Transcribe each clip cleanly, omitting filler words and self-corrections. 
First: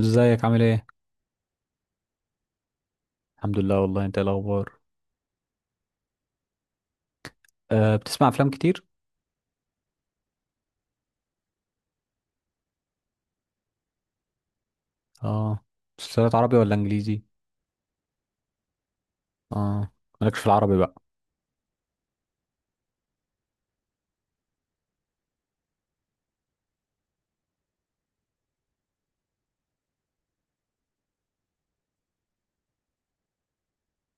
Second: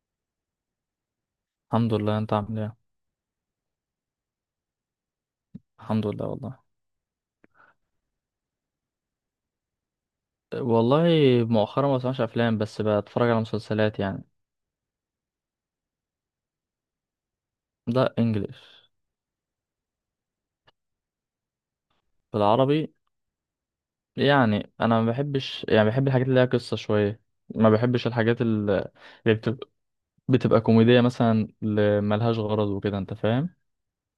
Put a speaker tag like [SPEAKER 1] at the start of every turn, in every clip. [SPEAKER 1] ازيك عامل ايه؟
[SPEAKER 2] الحمد لله، انت عامل ايه؟
[SPEAKER 1] الحمد لله والله، انت ايه الاخبار؟
[SPEAKER 2] الحمد لله والله
[SPEAKER 1] بتسمع افلام كتير؟
[SPEAKER 2] والله مؤخرا ما بسمعش افلام، بس بتفرج على مسلسلات يعني.
[SPEAKER 1] اه. مسلسلات عربي ولا انجليزي؟
[SPEAKER 2] ده انجليش.
[SPEAKER 1] اه. مالكش في العربي بقى؟
[SPEAKER 2] بالعربي يعني، انا ما بحبش، يعني بحب الحاجات اللي ليها قصة شوية. ما بحبش الحاجات اللي بتبقى كوميدية مثلا، اللي ملهاش غرض وكده، انت فاهم.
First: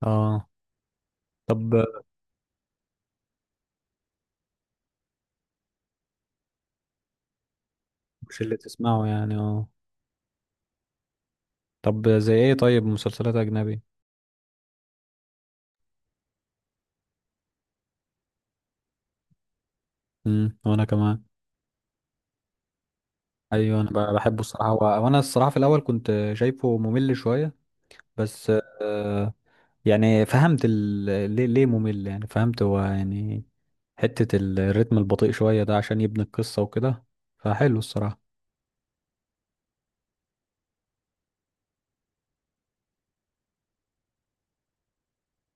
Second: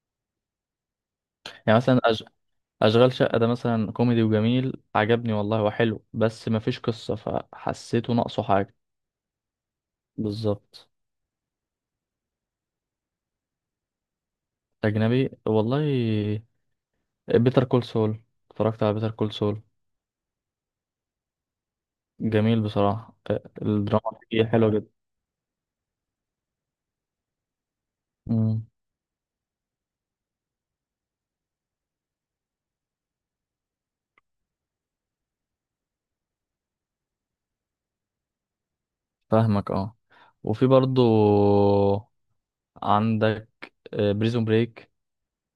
[SPEAKER 1] اه. طب،
[SPEAKER 2] يعني مثلا اشغال شقة ده مثلا كوميدي وجميل، عجبني والله وحلو، بس ما فيش قصة فحسيته
[SPEAKER 1] مش
[SPEAKER 2] ناقصه
[SPEAKER 1] اللي
[SPEAKER 2] حاجة.
[SPEAKER 1] تسمعه يعني اه.
[SPEAKER 2] بالظبط.
[SPEAKER 1] طب، زي ايه؟ طيب، مسلسلات اجنبي؟
[SPEAKER 2] اجنبي والله. بيتر كول سول. اتفرجت على بيتر كول سول،
[SPEAKER 1] وانا كمان.
[SPEAKER 2] جميل بصراحة.
[SPEAKER 1] ايوه، انا
[SPEAKER 2] الدراما
[SPEAKER 1] بحبه
[SPEAKER 2] فيه حلوة
[SPEAKER 1] الصراحه،
[SPEAKER 2] جدا.
[SPEAKER 1] وانا الصراحه في الاول كنت شايفه ممل شويه بس.
[SPEAKER 2] مم.
[SPEAKER 1] أه يعني فهمت ليه ممل، يعني فهمت هو يعني. حته الريتم البطيء شويه ده عشان يبني القصه وكده. فحلو الصراحه.
[SPEAKER 2] فاهمك، اه. وفي برضو عندك بريزون بريك،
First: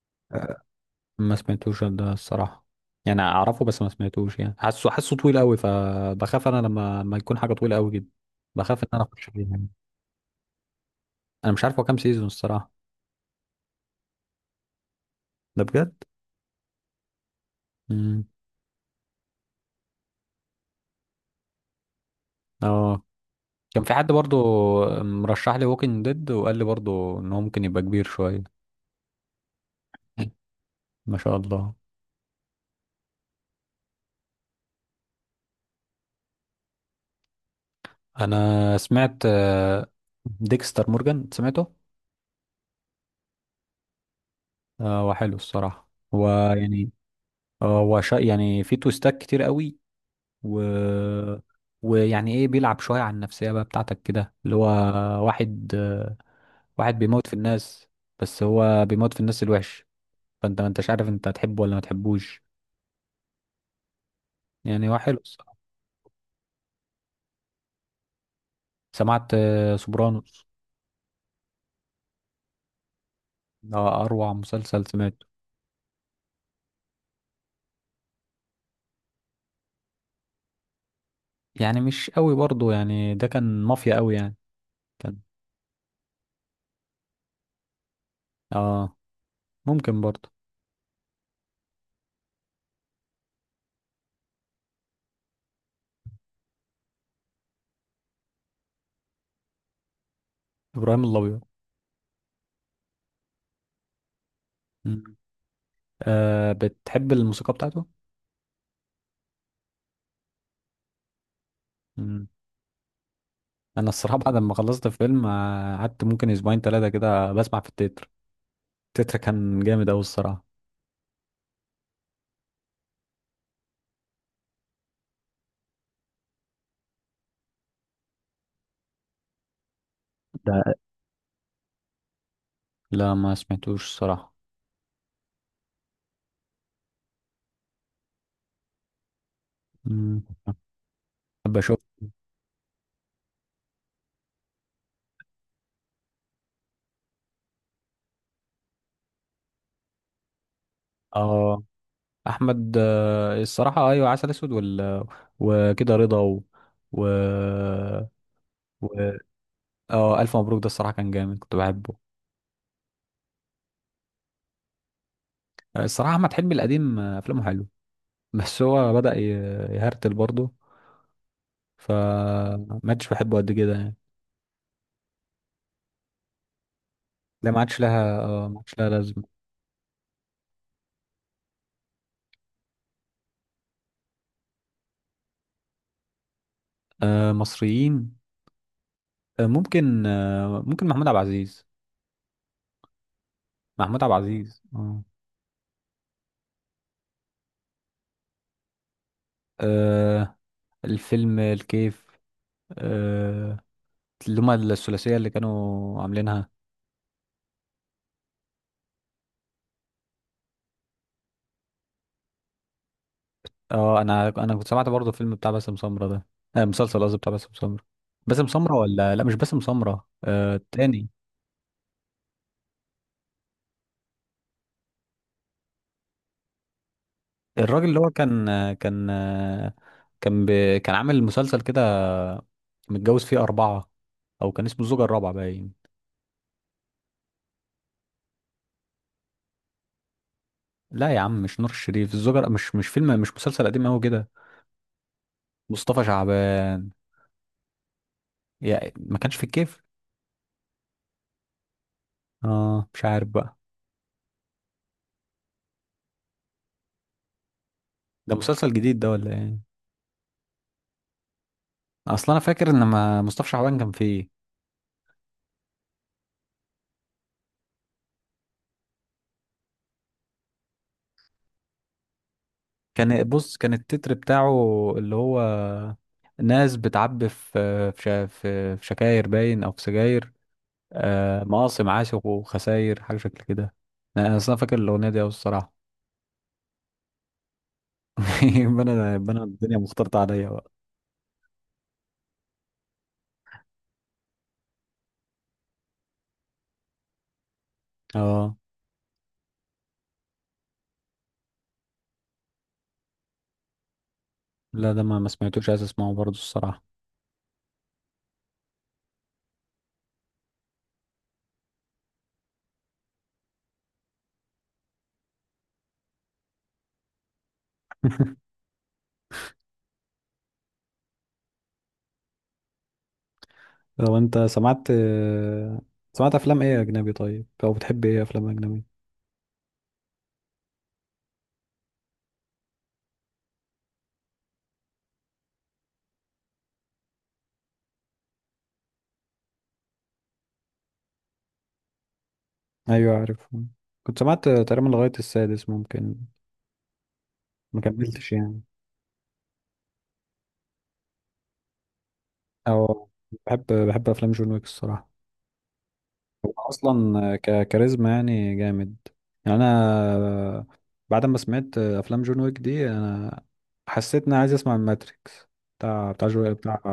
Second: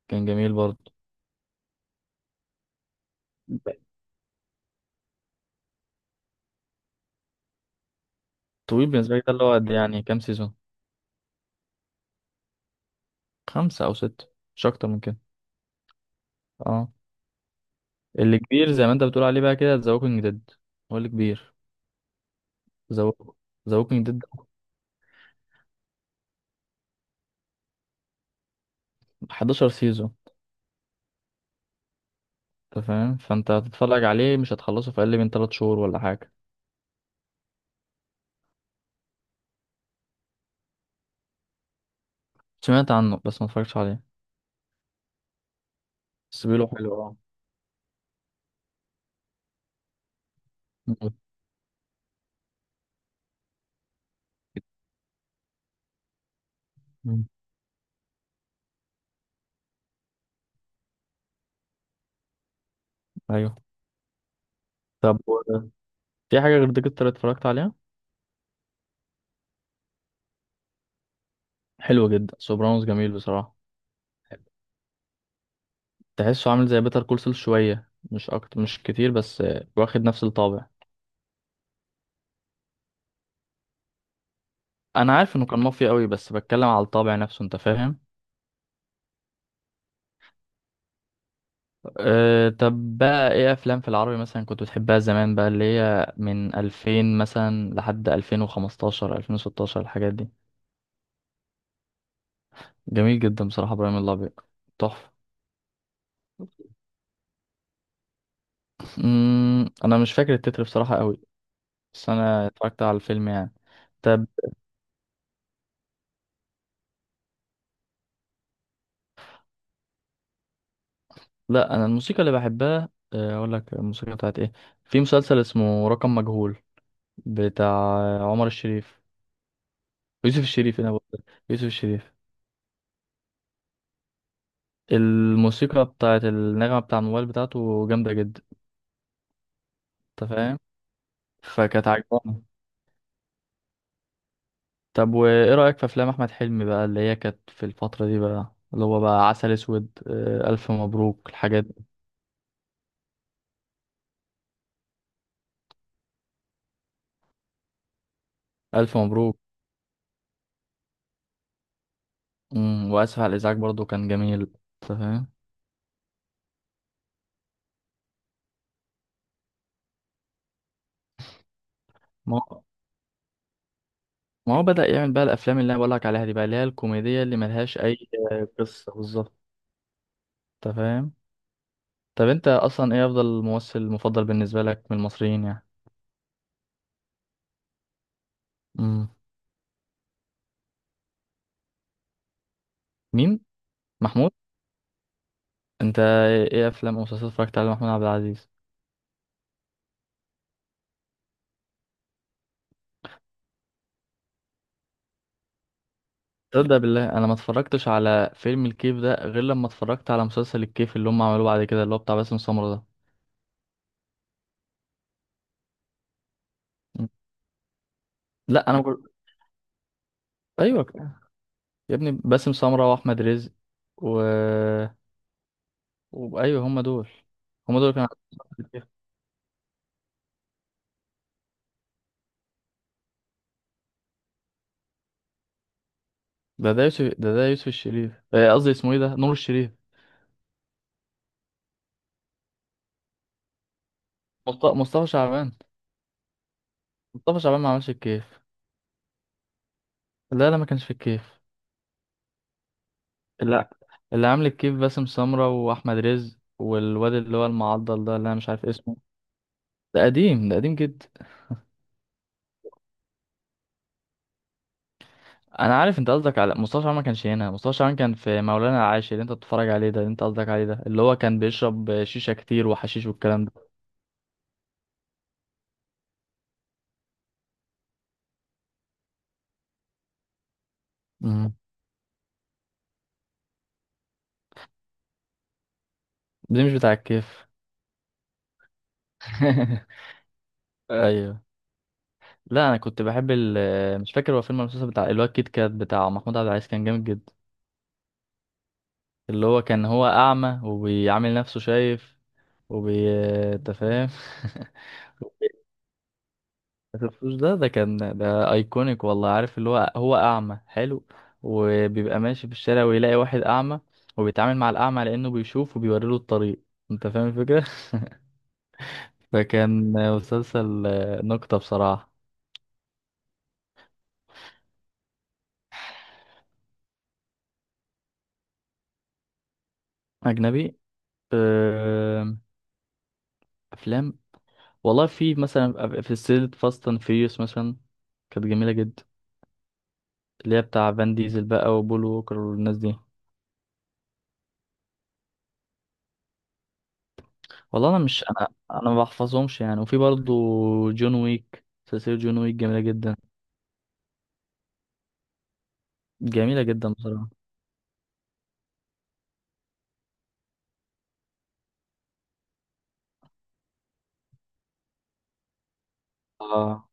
[SPEAKER 2] كان جميل برضو.
[SPEAKER 1] ما سمعتوش ده الصراحة. يعني اعرفه بس ما سمعتوش، يعني حاسه طويل قوي، فبخاف انا لما يكون حاجة طويلة قوي جدا. بخاف ان
[SPEAKER 2] طويل
[SPEAKER 1] انا
[SPEAKER 2] بالنسبة لي
[SPEAKER 1] اخش
[SPEAKER 2] ده؟ اللي
[SPEAKER 1] فيها
[SPEAKER 2] هو
[SPEAKER 1] يعني.
[SPEAKER 2] قد يعني كام سيزون؟
[SPEAKER 1] انا مش عارف هو كام سيزون الصراحة.
[SPEAKER 2] خمسة أو ستة، مش أكتر من كده.
[SPEAKER 1] ده بجد؟
[SPEAKER 2] اه.
[SPEAKER 1] امم.
[SPEAKER 2] اللي كبير زي ما أنت بتقول عليه بقى كده ذا ووكينج ديد، هو اللي كبير.
[SPEAKER 1] اه.
[SPEAKER 2] ذا ذا
[SPEAKER 1] كان في
[SPEAKER 2] ووكينج
[SPEAKER 1] حد
[SPEAKER 2] ديد.
[SPEAKER 1] برضو مرشح لي ووكينج ديد، وقال لي برضو ان هو ممكن يبقى كبير شوية.
[SPEAKER 2] 11 سيزون.
[SPEAKER 1] ما شاء الله.
[SPEAKER 2] أنت فاهم، فأنت هتتفرج عليه مش هتخلصه في أقل من 3 شهور ولا حاجة.
[SPEAKER 1] انا سمعت ديكستر مورجان، سمعته.
[SPEAKER 2] سمعت عنه بس ما اتفرجتش عليه.
[SPEAKER 1] هو حلو الصراحة. هو
[SPEAKER 2] بس بيقولوا
[SPEAKER 1] يعني،
[SPEAKER 2] حلو، اه.
[SPEAKER 1] هو يعني في تويستات كتير قوي. و...
[SPEAKER 2] مم.
[SPEAKER 1] ويعني ايه، بيلعب شوية على النفسية بقى بتاعتك كده، اللي هو واحد واحد بيموت
[SPEAKER 2] مم.
[SPEAKER 1] في الناس. بس هو بيموت في الناس الوحش، فانت ما انتش عارف، انت هتحبه ولا ما تحبوش.
[SPEAKER 2] أيوه.
[SPEAKER 1] يعني هو حلو
[SPEAKER 2] طب
[SPEAKER 1] الصراحة.
[SPEAKER 2] و- في حاجة غير ديكستر اتفرجت عليها؟
[SPEAKER 1] سمعت سوبرانوس.
[SPEAKER 2] حلو جدا سوبرانوس، جميل بصراحة.
[SPEAKER 1] ده اروع مسلسل سمعته.
[SPEAKER 2] تحسه عامل زي بيتر كول سول شوية، مش أكتر مش كتير، بس واخد نفس الطابع.
[SPEAKER 1] يعني مش قوي برضه، يعني ده كان مافيا قوي يعني. كان
[SPEAKER 2] أنا عارف إنه كان مافيا قوي، بس بتكلم على الطابع نفسه، أنت فاهم.
[SPEAKER 1] اه ممكن برضه.
[SPEAKER 2] أه، طب بقى إيه أفلام في العربي مثلا كنت بتحبها زمان بقى، اللي هي من 2000 مثلا لحد 2015، 2016، الحاجات دي.
[SPEAKER 1] ابراهيم الابيض.
[SPEAKER 2] جميل جدا بصراحة إبراهيم الأبيض،
[SPEAKER 1] مم.
[SPEAKER 2] تحفة.
[SPEAKER 1] بتحب الموسيقى بتاعته؟
[SPEAKER 2] أنا مش فاكر التتر بصراحة قوي، بس
[SPEAKER 1] مم.
[SPEAKER 2] أنا اتفرجت على الفيلم يعني.
[SPEAKER 1] انا الصراحه
[SPEAKER 2] طب،
[SPEAKER 1] بعد ما خلصت فيلم، قعدت ممكن اسبوعين ثلاثه كده بسمع في التتر. تتر كان جامد أوي الصراحة.
[SPEAKER 2] لا انا الموسيقى اللي بحبها، اقول لك الموسيقى بتاعت ايه، في مسلسل اسمه رقم مجهول، بتاع عمر الشريف، يوسف
[SPEAKER 1] ده.
[SPEAKER 2] الشريف انا بقول، يوسف الشريف.
[SPEAKER 1] لا، ما سمعتوش الصراحة.
[SPEAKER 2] الموسيقى بتاعت النغمة بتاع الموبايل بتاعته جامدة جدا،
[SPEAKER 1] مم.
[SPEAKER 2] انت فاهم،
[SPEAKER 1] أحب
[SPEAKER 2] فكانت
[SPEAKER 1] أشوف.
[SPEAKER 2] عجباني. طب وايه رأيك في افلام احمد حلمي بقى اللي هي كانت في الفترة دي بقى، اللي هو بقى عسل اسود، الف مبروك،
[SPEAKER 1] آه
[SPEAKER 2] الحاجات دي.
[SPEAKER 1] أحمد الصراحة، أيوة، عسل أسود وكده رضا و... و...
[SPEAKER 2] الف
[SPEAKER 1] و...
[SPEAKER 2] مبروك.
[SPEAKER 1] آه ألف مبروك ده الصراحة كان جامد، كنت بحبه.
[SPEAKER 2] واسف على الازعاج برضو، كان جميل، انت فاهم.
[SPEAKER 1] الصراحة أحمد حلمي القديم أفلامه حلو. بس هو بدأ يهرتل برضه، فما عادش بحبه قد كده يعني.
[SPEAKER 2] ما هو بدأ يعمل بقى الافلام اللي انا بقولك عليها دي بقى، اللي هي الكوميدية اللي
[SPEAKER 1] لا، ما
[SPEAKER 2] ملهاش
[SPEAKER 1] عادش
[SPEAKER 2] اي
[SPEAKER 1] لها، ما عادش لها
[SPEAKER 2] قصة بالظبط،
[SPEAKER 1] لازمة.
[SPEAKER 2] انت فاهم. طب انت اصلا ايه افضل ممثل مفضل بالنسبة لك من المصريين يعني؟
[SPEAKER 1] مصريين.
[SPEAKER 2] امم.
[SPEAKER 1] ممكن محمود عبد العزيز.
[SPEAKER 2] مين؟
[SPEAKER 1] محمود عبد
[SPEAKER 2] محمود؟
[SPEAKER 1] العزيز. اه.
[SPEAKER 2] انت ايه افلام او مسلسلات اتفرجت على محمود عبد العزيز؟
[SPEAKER 1] آه الفيلم الكيف. آه اللي هما الثلاثية اللي كانوا عاملينها.
[SPEAKER 2] تصدق بالله انا ما اتفرجتش على فيلم الكيف ده غير لما اتفرجت على مسلسل الكيف اللي هم عملوه بعد كده، اللي هو بتاع باسم سمرة ده.
[SPEAKER 1] اه، انا كنت سمعت برضه فيلم بتاع باسم سمرة ده. مسلسل
[SPEAKER 2] مم.
[SPEAKER 1] قصدي، بتاع باسم سمرة. باسم
[SPEAKER 2] لا
[SPEAKER 1] سمرة
[SPEAKER 2] انا بقول.
[SPEAKER 1] ولا، لا، مش باسم سمرة،
[SPEAKER 2] ايوه،
[SPEAKER 1] التاني.
[SPEAKER 2] يا ابني باسم سمرة واحمد رزق و... ايوه هم دول هم
[SPEAKER 1] الراجل
[SPEAKER 2] دول
[SPEAKER 1] اللي
[SPEAKER 2] كانوا
[SPEAKER 1] هو
[SPEAKER 2] عاملين مسلسل الكيف.
[SPEAKER 1] كان كان ب... كان عامل مسلسل كده، متجوز فيه أربعة، أو كان اسمه الزوجة الرابعة باين.
[SPEAKER 2] ده يوسف، ده يوسف الشريف، قصدي اسمه ايه ده، نور الشريف.
[SPEAKER 1] لا يا عم، مش نور الشريف، الزوجة، مش فيلم، مش مسلسل قديم أوي كده.
[SPEAKER 2] مصطفى شعبان؟
[SPEAKER 1] مصطفى شعبان.
[SPEAKER 2] مصطفى شعبان ما عملش الكيف.
[SPEAKER 1] يا، ما كانش في الكيف.
[SPEAKER 2] لا لا، ما كانش في الكيف.
[SPEAKER 1] اه، مش عارف بقى.
[SPEAKER 2] لا، اللي عامل الكيف باسم سمرة واحمد رزق والواد اللي هو المعضل ده اللي
[SPEAKER 1] ده
[SPEAKER 2] انا مش عارف
[SPEAKER 1] مسلسل
[SPEAKER 2] اسمه.
[SPEAKER 1] جديد ده ولا ايه؟
[SPEAKER 2] ده قديم، ده قديم جدا.
[SPEAKER 1] اصل انا فاكر ان ما مصطفى شعبان كان فيه.
[SPEAKER 2] انا عارف انت قصدك على مصطفى شعبان، ما كانش هنا. مصطفى شعبان كان في مولانا العاشر اللي انت بتتفرج عليه ده، اللي انت قصدك عليه ده، اللي هو كان بيشرب شيشة كتير وحشيش
[SPEAKER 1] كان
[SPEAKER 2] والكلام
[SPEAKER 1] بص
[SPEAKER 2] ده.
[SPEAKER 1] كان التتر بتاعه، اللي هو ناس بتعبي في شكاير باين، او في سجاير.
[SPEAKER 2] مم.
[SPEAKER 1] مقاصم عاشق وخساير، حاجه شكل كده. انا اصلا فاكر الاغنيه دي أوي الصراحه.
[SPEAKER 2] ده مش بتاع الكيف.
[SPEAKER 1] يبقى انا الدنيا مختلطه عليا بقى.
[SPEAKER 2] ايوه. لا انا كنت بحب ال، مش فاكر هو فيلم المسلسل بتاع الواد كيت كات بتاع محمود عبد العزيز، كان جامد جدا.
[SPEAKER 1] اه.
[SPEAKER 2] اللي هو كان هو اعمى وبيعامل نفسه شايف، وبي، أنت فاهم.
[SPEAKER 1] لا، ده ما سمعتوش، عايز اسمعه برضه الصراحه.
[SPEAKER 2] ما شفتوش ده كان، ده ايكونيك والله، عارف اللي هو، هو اعمى حلو وبيبقى ماشي في الشارع ويلاقي واحد اعمى، وبيتعامل مع الاعمى لانه بيشوف وبيوري له الطريق، انت فاهم الفكره. فكان مسلسل نكته بصراحه.
[SPEAKER 1] لو انت سمعت افلام ايه اجنبي؟ طيب، او بتحب ايه افلام اجنبي؟
[SPEAKER 2] اجنبي. أم، افلام والله، في مثلا في سلسلة فاست اند فيوريوس مثلا، كانت جميلة جدا، اللي هي بتاع فان ديزل بقى وبول ووكر والناس دي.
[SPEAKER 1] ايوه، عارف. كنت سمعت تقريبا لغاية السادس ممكن، ما
[SPEAKER 2] والله انا مش،
[SPEAKER 1] كملتش
[SPEAKER 2] انا
[SPEAKER 1] يعني.
[SPEAKER 2] انا ما بحفظهمش يعني. وفي برضو جون ويك، سلسلة جون ويك جميلة
[SPEAKER 1] او،
[SPEAKER 2] جدا.
[SPEAKER 1] بحب افلام جون ويك الصراحة. هو
[SPEAKER 2] جميلة جدا بصراحة.
[SPEAKER 1] اصلا كاريزما يعني جامد. يعني انا بعد ما سمعت افلام جون ويك دي، انا حسيت اني عايز اسمع الماتريكس، بتاع جو بتاع
[SPEAKER 2] اه.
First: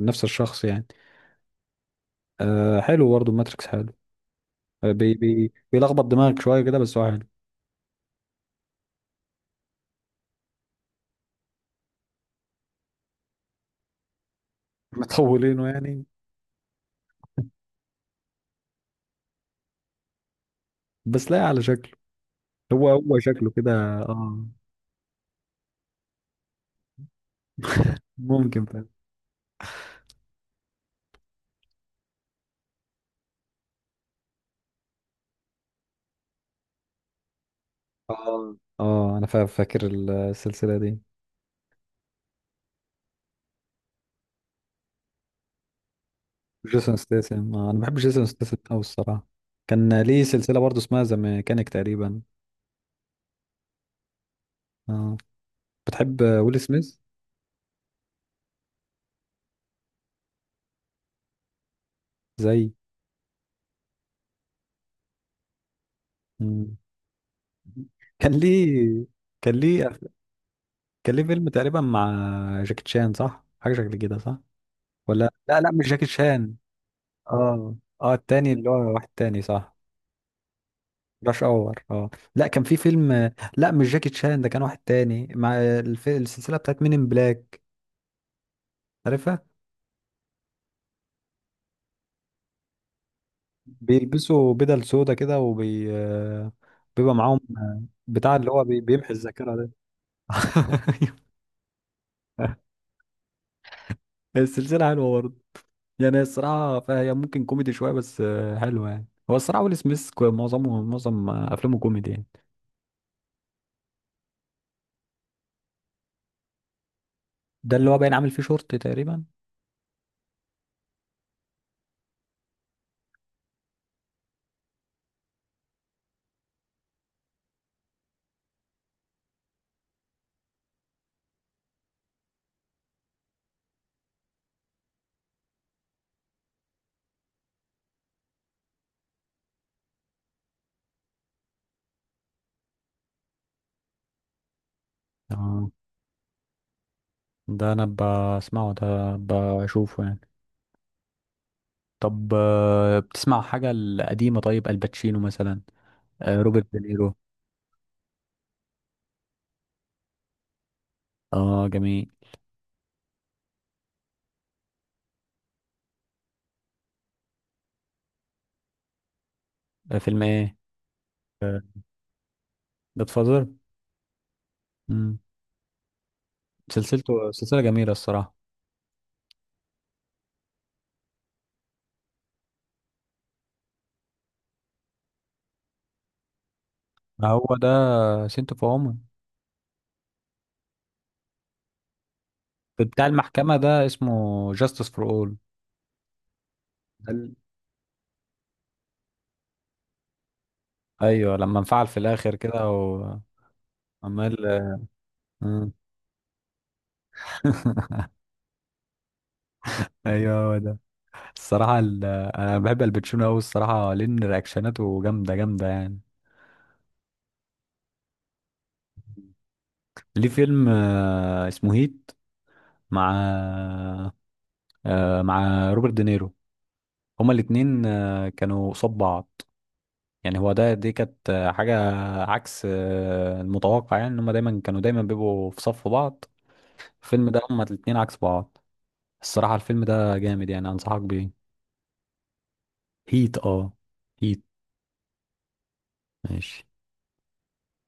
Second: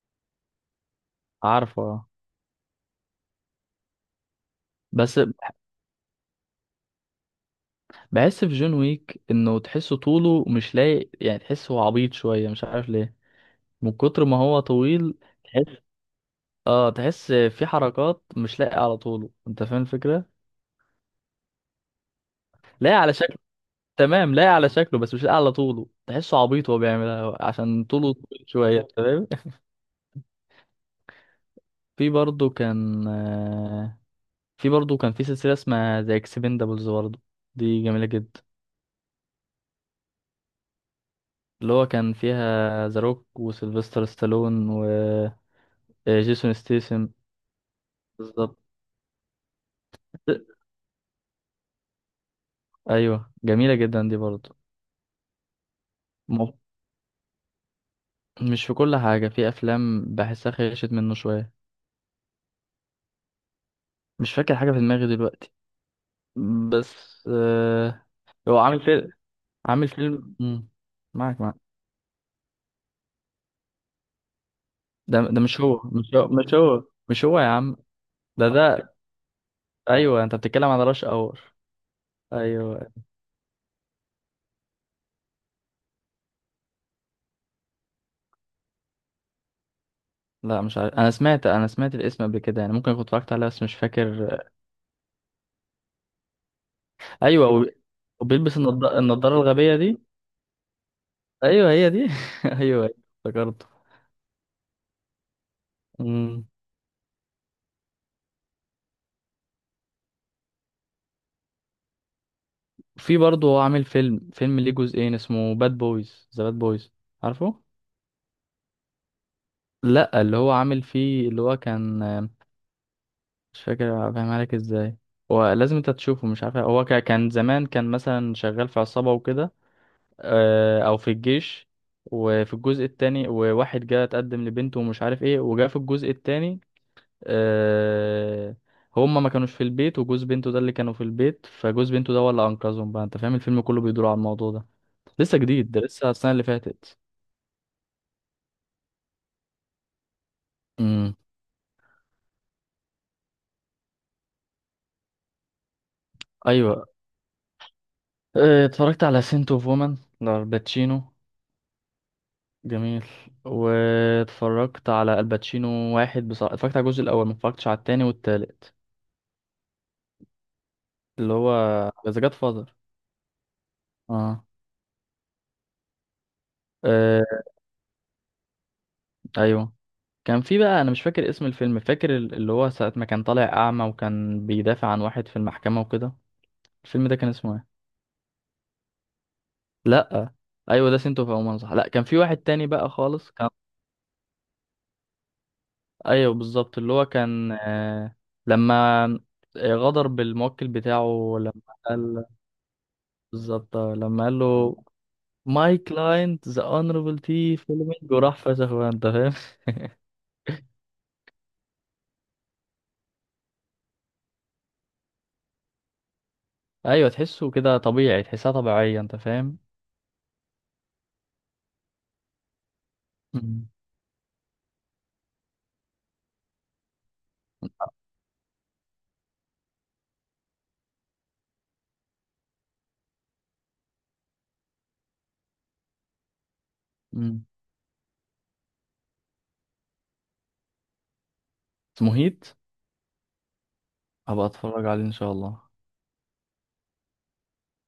[SPEAKER 1] نفس الشخص يعني.
[SPEAKER 2] عارفه، آه.
[SPEAKER 1] حلو برضه الماتريكس حلو، بي
[SPEAKER 2] بس
[SPEAKER 1] بي بيلخبط دماغك شوية كده، بس هو حلو.
[SPEAKER 2] بحس في جون ويك انه تحسه طوله مش لايق، يعني تحسه عبيط شوية، مش عارف ليه، من كتر ما هو طويل.
[SPEAKER 1] مطولينه
[SPEAKER 2] تحس،
[SPEAKER 1] يعني.
[SPEAKER 2] اه تحس في حركات مش لايقة على طوله، انت فاهم الفكرة؟
[SPEAKER 1] بس لا، على شكله، هو
[SPEAKER 2] لا على،
[SPEAKER 1] هو شكله كده.
[SPEAKER 2] تمام،
[SPEAKER 1] اه،
[SPEAKER 2] لايق على شكله بس مش لايق على طوله، تحسه عبيط وهو بيعملها عشان طوله طويل
[SPEAKER 1] ممكن.
[SPEAKER 2] شوية، تمام. في برضه كان في برضه كان في سلسلة اسمها ذا اكسبندابلز برضه، دي جميلة جدا،
[SPEAKER 1] اه، اه، انا فاكر السلسله دي.
[SPEAKER 2] اللي هو كان فيها ذا روك وسيلفستر ستالون وجيسون
[SPEAKER 1] جيسون
[SPEAKER 2] ستيسن.
[SPEAKER 1] ستاثام، انا بحب جيسون ستاثام
[SPEAKER 2] بالظبط.
[SPEAKER 1] قوي الصراحه. كان ليه سلسله برضه اسمها ذا ميكانيك تقريبا.
[SPEAKER 2] ايوه جميلة جدا دي برضه.
[SPEAKER 1] اه، بتحب
[SPEAKER 2] م-
[SPEAKER 1] ويل سميث؟
[SPEAKER 2] مش في كل حاجة، في افلام بحسها خيشت منه شوية.
[SPEAKER 1] زي.
[SPEAKER 2] مش فاكر حاجة في دماغي دلوقتي،
[SPEAKER 1] مم.
[SPEAKER 2] بس آه،
[SPEAKER 1] كان
[SPEAKER 2] هو عامل
[SPEAKER 1] ليه
[SPEAKER 2] فيلم،
[SPEAKER 1] كان ليه أف-
[SPEAKER 2] مم.
[SPEAKER 1] كان ليه
[SPEAKER 2] معك،
[SPEAKER 1] فيلم
[SPEAKER 2] معك.
[SPEAKER 1] تقريبا مع جاكي تشان، صح؟ حاجه شكل كده، صح؟
[SPEAKER 2] ده
[SPEAKER 1] ولا،
[SPEAKER 2] ده
[SPEAKER 1] لا،
[SPEAKER 2] مش
[SPEAKER 1] لا،
[SPEAKER 2] هو
[SPEAKER 1] مش جاكي
[SPEAKER 2] مش هو مش
[SPEAKER 1] تشان.
[SPEAKER 2] هو مش هو يا
[SPEAKER 1] اه،
[SPEAKER 2] عم.
[SPEAKER 1] اه،
[SPEAKER 2] ده
[SPEAKER 1] التاني، اللي
[SPEAKER 2] ده
[SPEAKER 1] هو واحد تاني، صح؟
[SPEAKER 2] ايوه، انت بتتكلم على راش اور.
[SPEAKER 1] راش اور. اه. لا، كان في
[SPEAKER 2] ايوه.
[SPEAKER 1] فيلم، لا مش جاكي تشان، ده كان واحد تاني، مع السلسله بتاعت مين، ان بلاك. عارفها؟
[SPEAKER 2] لا مش عارف، انا سمعت، انا سمعت الاسم قبل كده يعني، ممكن كنت اتفرجت عليه بس مش فاكر.
[SPEAKER 1] بيلبسوا بدل سودا كده، وبي آه، بيبقى معاهم
[SPEAKER 2] ايوه
[SPEAKER 1] بتاع اللي
[SPEAKER 2] وبيلبس
[SPEAKER 1] هو بيمحي
[SPEAKER 2] النضاره
[SPEAKER 1] الذاكرة ده.
[SPEAKER 2] الغبيه دي. ايوه هي دي ايوه، افتكرته.
[SPEAKER 1] السلسلة حلوة برضه. يعني
[SPEAKER 2] مم.
[SPEAKER 1] الصراحة، فهي ممكن كوميدي شوية، بس حلوة يعني، هو الصراحة ويل سميث معظم أفلامه كوميدي يعني.
[SPEAKER 2] في برضه هو عامل فيلم، فيلم ليه جزئين اسمه باد بويز، ذا باد بويز، عارفه.
[SPEAKER 1] ده اللي هو باين عامل فيه شورت تقريبا.
[SPEAKER 2] لا، اللي هو عامل فيه، اللي هو كان، مش فاكر افهمها لك ازاي، هو لازم انت تشوفه، مش عارف. هو كان زمان، كان مثلا شغال في عصابة وكده، او في الجيش. وفي الجزء التاني، وواحد جه اتقدم لبنته ومش عارف ايه، وجاء في الجزء التاني آه، هما ما كانوش في البيت، وجوز بنته ده اللي كانوا في البيت، فجوز بنته ده هو اللي انقذهم بقى، انت فاهم، الفيلم كله بيدور على الموضوع ده. لسه
[SPEAKER 1] اه،
[SPEAKER 2] جديد ده، لسه السنة اللي فاتت.
[SPEAKER 1] ده أنا بسمعه ده، بشوفه يعني.
[SPEAKER 2] امم.
[SPEAKER 1] طب، بتسمع حاجة القديمة؟ طيب، الباتشينو مثلا، روبرت
[SPEAKER 2] ايوه،
[SPEAKER 1] دينيرو.
[SPEAKER 2] اتفرجت على سنت اوف وومن لالباتشينو.
[SPEAKER 1] اه، جميل.
[SPEAKER 2] جميل. واتفرجت على الباتشينو واحد بصراحة، اتفرجت على الجزء الأول، ما اتفرجتش على التاني والتالت.
[SPEAKER 1] فيلم ايه؟
[SPEAKER 2] اللي هو ذا جاد فاذر.
[SPEAKER 1] جاد فازر.
[SPEAKER 2] اه.
[SPEAKER 1] سلسلته،
[SPEAKER 2] آه،
[SPEAKER 1] سلسلة جميلة الصراحة.
[SPEAKER 2] أيوه. كان في بقى أنا مش فاكر اسم الفيلم، فاكر اللي هو ساعة ما كان طالع أعمى وكان بيدافع عن واحد في المحكمة وكده، الفيلم ده
[SPEAKER 1] ما
[SPEAKER 2] كان اسمه
[SPEAKER 1] هو ده
[SPEAKER 2] ايه؟
[SPEAKER 1] سنت اوف وومن.
[SPEAKER 2] لأ. أيوه ده سنتو في عمان صح؟ لأ، كان في واحد تاني بقى
[SPEAKER 1] بتاع
[SPEAKER 2] خالص كان.
[SPEAKER 1] المحكمة ده اسمه جاستس فور اول.
[SPEAKER 2] أيوه بالظبط، اللي هو كان آه... لما غدر بالموكل
[SPEAKER 1] ايوه،
[SPEAKER 2] بتاعه،
[SPEAKER 1] لما
[SPEAKER 2] لما
[SPEAKER 1] انفعل في
[SPEAKER 2] قال،
[SPEAKER 1] الاخر كده،
[SPEAKER 2] بالظبط، لما
[SPEAKER 1] وعمال.
[SPEAKER 2] قال له
[SPEAKER 1] مم.
[SPEAKER 2] ماي كلاينت ذا اونربل تي فيلمينج وراح فشخ بقى، انت فاهم.
[SPEAKER 1] ايوه، هو ده. الصراحة، انا بحب الباتشينو قوي الصراحة لان رياكشناته جامدة جامدة يعني.
[SPEAKER 2] ايوه تحسه كده طبيعي، تحسها طبيعيه، انت فاهم.
[SPEAKER 1] ليه فيلم اسمه هيت، مع،
[SPEAKER 2] مم.
[SPEAKER 1] مع روبرت دينيرو. هما الاتنين كانوا قصاد بعض، يعني هو ده، دي كانت حاجة عكس المتوقع، يعني ان هما دايما كانوا دايما بيبقوا في صف بعض. الفيلم ده
[SPEAKER 2] مم.
[SPEAKER 1] هما الاتنين عكس بعض. الصراحة، الفيلم ده جامد يعني، انصحك بيه.
[SPEAKER 2] مهيت؟
[SPEAKER 1] هيت. اه، هيت.
[SPEAKER 2] هبقى اتفرج عليه ان شاء الله.
[SPEAKER 1] ماشي.